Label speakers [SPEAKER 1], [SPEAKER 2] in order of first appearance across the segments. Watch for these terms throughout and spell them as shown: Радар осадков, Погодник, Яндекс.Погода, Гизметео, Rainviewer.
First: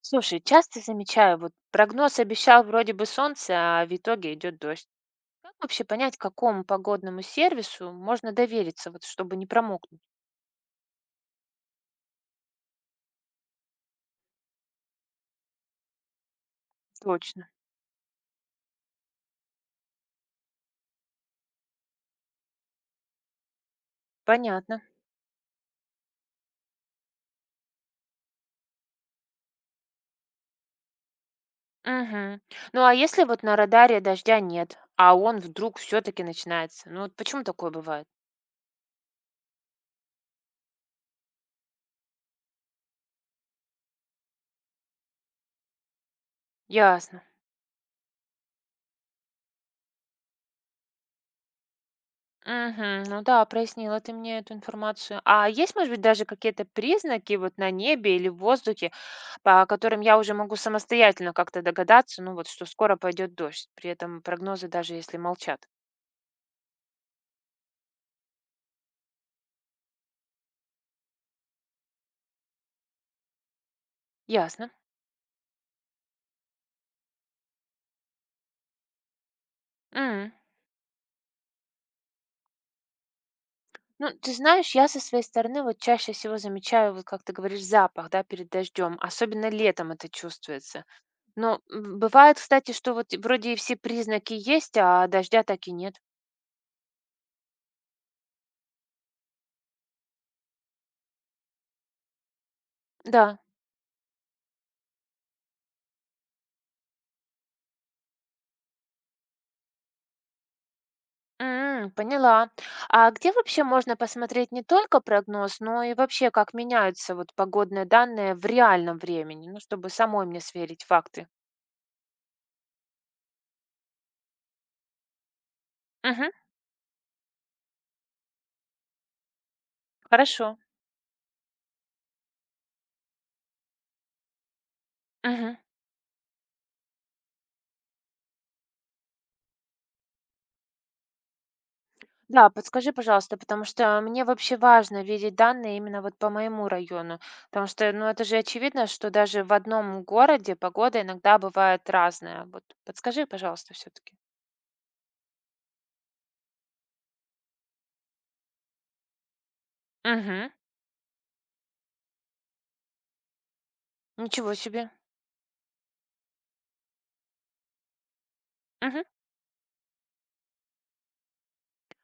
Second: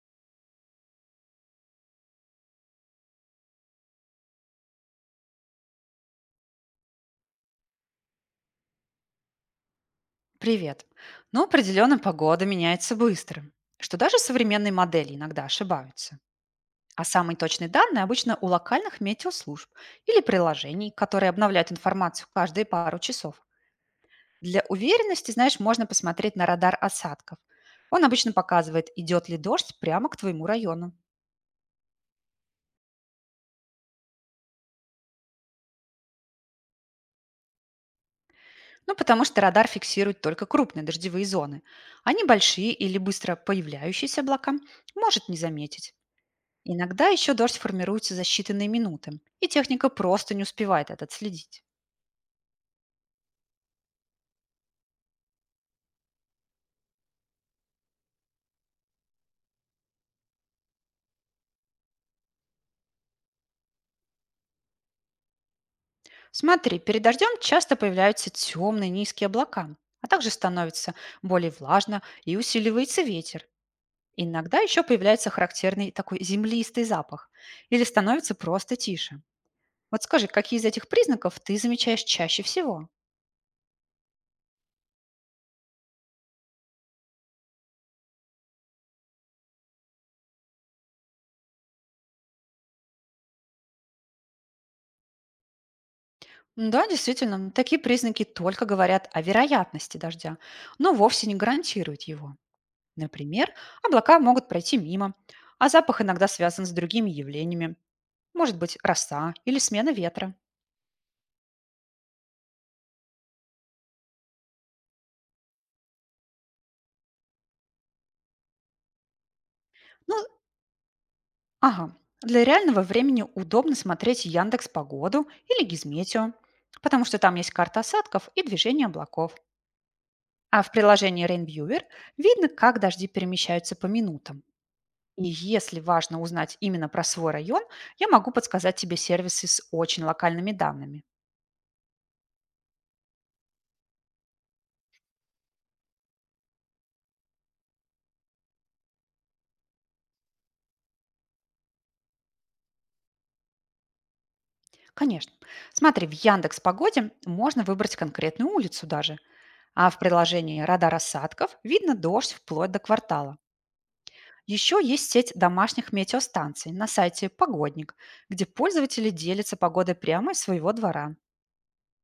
[SPEAKER 1] Слушай, часто замечаю, вот прогноз обещал вроде бы солнце, а в итоге идет дождь. Как вообще понять, какому погодному сервису можно довериться, вот чтобы не промокнуть?
[SPEAKER 2] Привет. Ну, определенно погода меняется быстро, что даже современные модели иногда ошибаются. А самые
[SPEAKER 1] Точно.
[SPEAKER 2] точные данные обычно у локальных метеослужб или приложений, которые обновляют информацию каждые пару часов. Для
[SPEAKER 1] Понятно.
[SPEAKER 2] уверенности, знаешь, можно посмотреть на радар осадков. Он обычно показывает, идет ли дождь прямо к твоему району.
[SPEAKER 1] Мгм. Ну а если вот на радаре дождя нет, а он вдруг все-таки начинается? Ну вот почему такое бывает?
[SPEAKER 2] Ну, потому что радар фиксирует только крупные дождевые зоны, а небольшие или быстро появляющиеся облака может не заметить. Иногда
[SPEAKER 1] Ясно.
[SPEAKER 2] еще дождь формируется за считанные минуты, и техника просто не успевает это отследить.
[SPEAKER 1] Мгм. Ну да, прояснила ты мне эту информацию. А есть, может быть, даже какие-то признаки вот на небе или в воздухе, по которым я уже могу самостоятельно как-то догадаться, ну вот, что скоро пойдет дождь, при этом прогнозы даже если молчат.
[SPEAKER 2] Смотри, перед дождем часто появляются темные низкие облака, а также становится более влажно и усиливается ветер. Иногда
[SPEAKER 1] Ясно.
[SPEAKER 2] еще появляется характерный такой землистый запах или становится просто тише. Вот скажи,
[SPEAKER 1] М.
[SPEAKER 2] какие из этих признаков ты замечаешь чаще всего?
[SPEAKER 1] Ну, ты знаешь, я со своей стороны вот чаще всего замечаю, вот как ты говоришь, запах, да, перед дождем. Особенно летом это чувствуется. Но бывает, кстати, что вот и вроде и все признаки есть, а дождя так и нет.
[SPEAKER 2] Да, действительно, такие признаки только говорят о вероятности дождя, но вовсе не гарантируют его.
[SPEAKER 1] Да.
[SPEAKER 2] Например, облака могут пройти мимо, а запах иногда связан с другими явлениями. Может быть, роса или смена ветра.
[SPEAKER 1] Поняла. А где вообще можно посмотреть не только прогноз, но и вообще, как меняются вот погодные данные в реальном времени, ну, чтобы
[SPEAKER 2] Ну,
[SPEAKER 1] самой мне сверить факты?
[SPEAKER 2] ага. Для реального времени удобно смотреть Яндекс Погоду или
[SPEAKER 1] Мгм,
[SPEAKER 2] Гизметео, потому что там есть карта осадков и движение облаков.
[SPEAKER 1] хорошо.
[SPEAKER 2] А в приложении Rainviewer видно, как дожди перемещаются по минутам. И
[SPEAKER 1] Мгм.
[SPEAKER 2] если важно узнать именно про свой район, я могу подсказать тебе сервисы с очень локальными данными.
[SPEAKER 1] Да, подскажи, пожалуйста, потому что мне вообще важно видеть данные именно вот по моему району, потому что, ну, это же очевидно, что даже в одном городе погода иногда бывает разная. Вот подскажи, пожалуйста, все-таки.
[SPEAKER 2] Конечно. Смотри, в Яндекс Погоде можно выбрать конкретную улицу даже, а в
[SPEAKER 1] Угу.
[SPEAKER 2] приложении «Радар осадков» видно дождь вплоть до квартала.
[SPEAKER 1] Ничего
[SPEAKER 2] Еще
[SPEAKER 1] себе.
[SPEAKER 2] есть сеть домашних метеостанций на сайте «Погодник», где
[SPEAKER 1] Мгм.
[SPEAKER 2] пользователи делятся погодой прямо из своего двора.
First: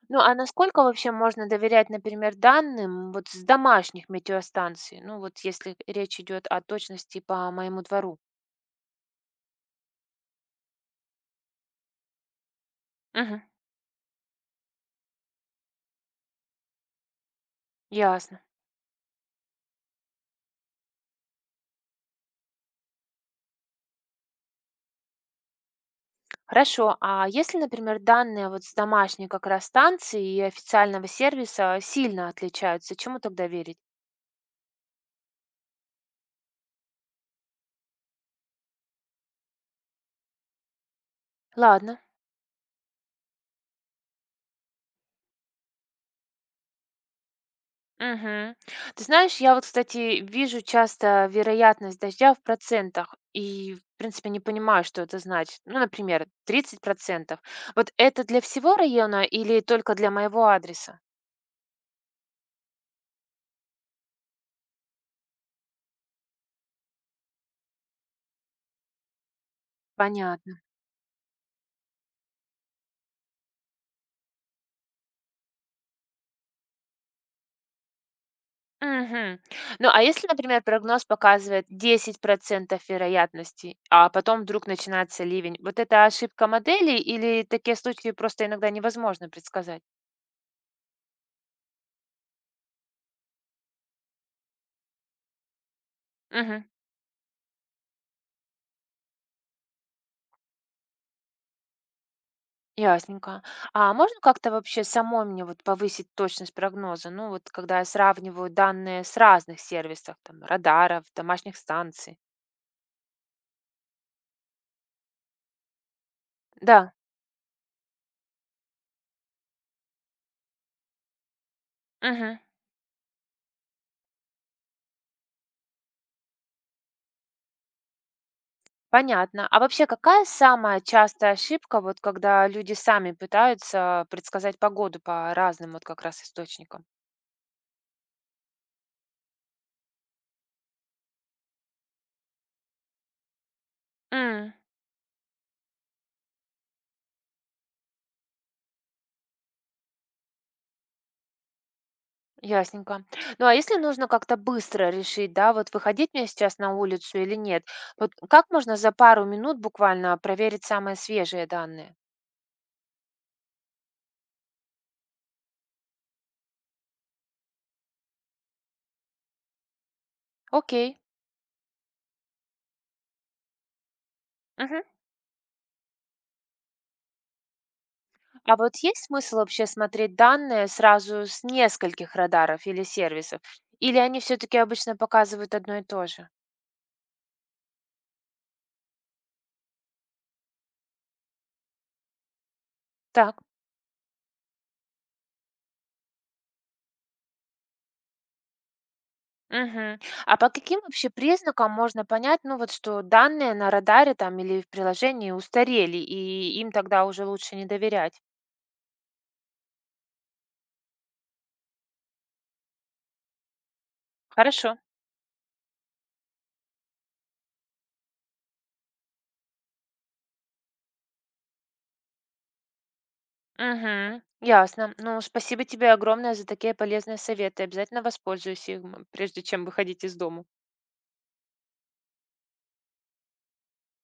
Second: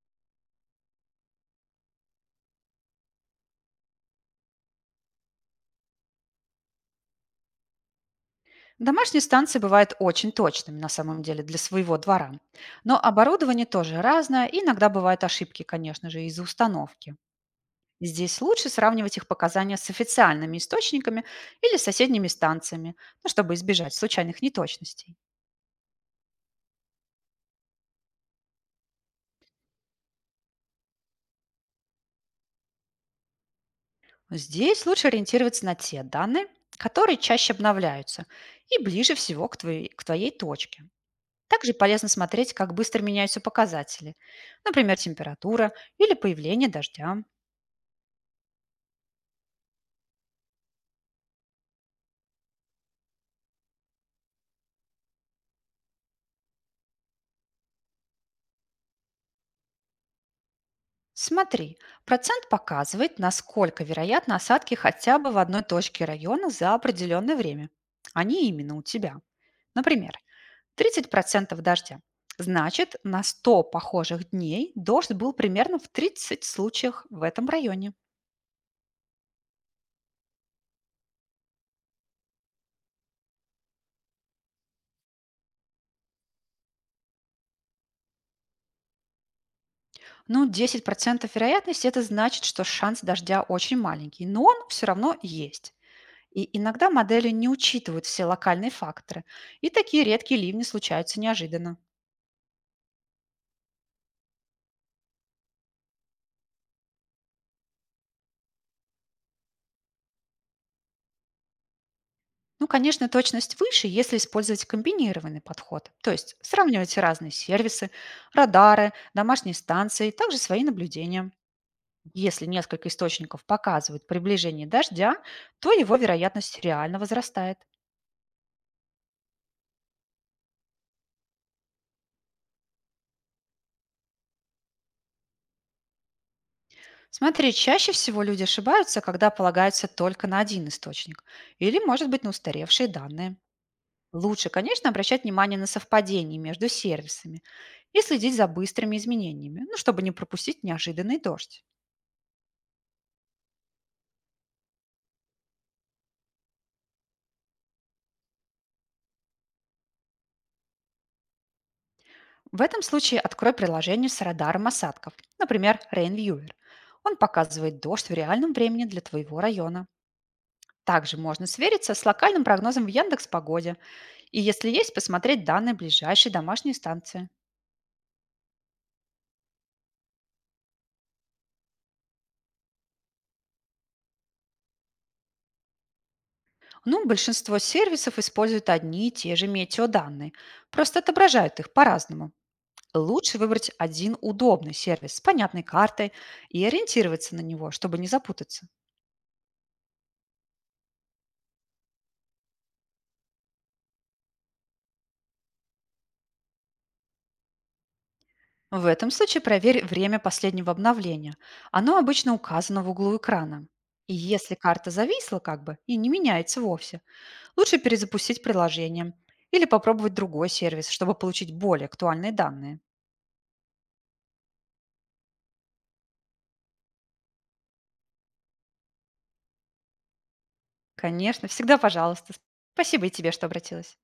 [SPEAKER 1] Ну, а насколько вообще можно доверять, например, данным вот с домашних метеостанций? Ну, вот если речь идет о точности по моему двору.
[SPEAKER 2] Домашние станции бывают очень точными на самом деле для своего двора. Но
[SPEAKER 1] Мгм.
[SPEAKER 2] оборудование тоже разное, и иногда бывают ошибки, конечно же, из-за установки. Здесь
[SPEAKER 1] Ясно.
[SPEAKER 2] лучше сравнивать их показания с официальными источниками или соседними станциями, ну, чтобы избежать случайных неточностей.
[SPEAKER 1] Хорошо. А если, например, данные вот с домашней как раз станции и официального сервиса сильно отличаются, чему тогда верить?
[SPEAKER 2] Здесь лучше ориентироваться на те данные, которые чаще обновляются и ближе всего к твоей точке. Также
[SPEAKER 1] Ладно.
[SPEAKER 2] полезно смотреть, как быстро меняются показатели, например, температура или появление дождя.
[SPEAKER 1] Мгм. Ты знаешь, я вот, кстати, вижу часто вероятность дождя в процентах и, в принципе, не понимаю, что это значит. Ну, например, 30%. Вот это для всего района или только для моего адреса?
[SPEAKER 2] Смотри, процент показывает, насколько вероятны осадки хотя бы в одной точке района за определенное время, а не именно у тебя. Например,
[SPEAKER 1] Понятно.
[SPEAKER 2] 30% дождя. Значит, на 100 похожих дней дождь был примерно в 30 случаях в этом районе.
[SPEAKER 1] Мгм. Ну, а если, например, прогноз показывает 10% вероятности, а потом вдруг начинается ливень, вот это ошибка модели или такие случаи просто иногда невозможно предсказать?
[SPEAKER 2] Ну, 10% вероятности – это значит, что шанс дождя очень маленький, но он все равно есть. И
[SPEAKER 1] Мгм.
[SPEAKER 2] иногда модели не учитывают все локальные факторы, и такие редкие ливни случаются неожиданно.
[SPEAKER 1] Ясненько. А можно как-то вообще самой мне вот повысить точность прогноза? Ну вот когда я сравниваю данные с разных сервисов, там радаров, домашних станций.
[SPEAKER 2] Ну, конечно, точность выше, если использовать комбинированный подход, то есть
[SPEAKER 1] Да,
[SPEAKER 2] сравнивать разные сервисы, радары, домашние станции, также свои наблюдения.
[SPEAKER 1] мгм,
[SPEAKER 2] Если несколько источников показывают приближение дождя, то его вероятность реально возрастает.
[SPEAKER 1] понятно. А вообще какая самая частая ошибка, вот когда люди сами пытаются предсказать погоду по разным вот как раз источникам?
[SPEAKER 2] Смотри, чаще всего люди ошибаются, когда полагаются только на один источник или, может быть, на устаревшие данные. Лучше,
[SPEAKER 1] М,
[SPEAKER 2] конечно, обращать внимание на совпадения между сервисами и следить за быстрыми изменениями, ну, чтобы не пропустить неожиданный дождь.
[SPEAKER 1] Ясненько. Ну а если нужно как-то быстро решить, да, вот выходить мне сейчас на улицу или нет, вот как можно за пару минут буквально проверить самые свежие данные?
[SPEAKER 2] В этом случае открой приложение с радаром осадков, например, Rain Viewer. Он показывает дождь в реальном времени для твоего района.
[SPEAKER 1] Окей.
[SPEAKER 2] Также можно свериться с локальным прогнозом в Яндекс.Погоде и, если
[SPEAKER 1] Мгм.
[SPEAKER 2] есть, посмотреть данные ближайшей домашней станции.
[SPEAKER 1] А вот есть смысл вообще смотреть данные сразу с нескольких радаров или сервисов? Или они все-таки обычно показывают одно и то же?
[SPEAKER 2] Ну, большинство сервисов используют одни и те же метеоданные, просто отображают их по-разному.
[SPEAKER 1] Так.
[SPEAKER 2] Лучше выбрать один удобный сервис с понятной картой и ориентироваться на него, чтобы не запутаться.
[SPEAKER 1] Мгм. А по каким вообще признакам можно понять, ну вот что данные на радаре там или в приложении устарели, и им тогда уже лучше не доверять?
[SPEAKER 2] В этом случае проверь время последнего обновления. Оно обычно указано в углу экрана. И если
[SPEAKER 1] Хорошо.
[SPEAKER 2] карта зависла как бы и не меняется вовсе, лучше перезапустить приложение или попробовать другой сервис, чтобы получить более актуальные данные.
[SPEAKER 1] Угу. Ясно. Ну, спасибо тебе огромное за такие полезные советы. Обязательно воспользуюсь им, прежде чем выходить из дома.
[SPEAKER 2] Конечно, всегда пожалуйста. Спасибо и тебе, что обратилась.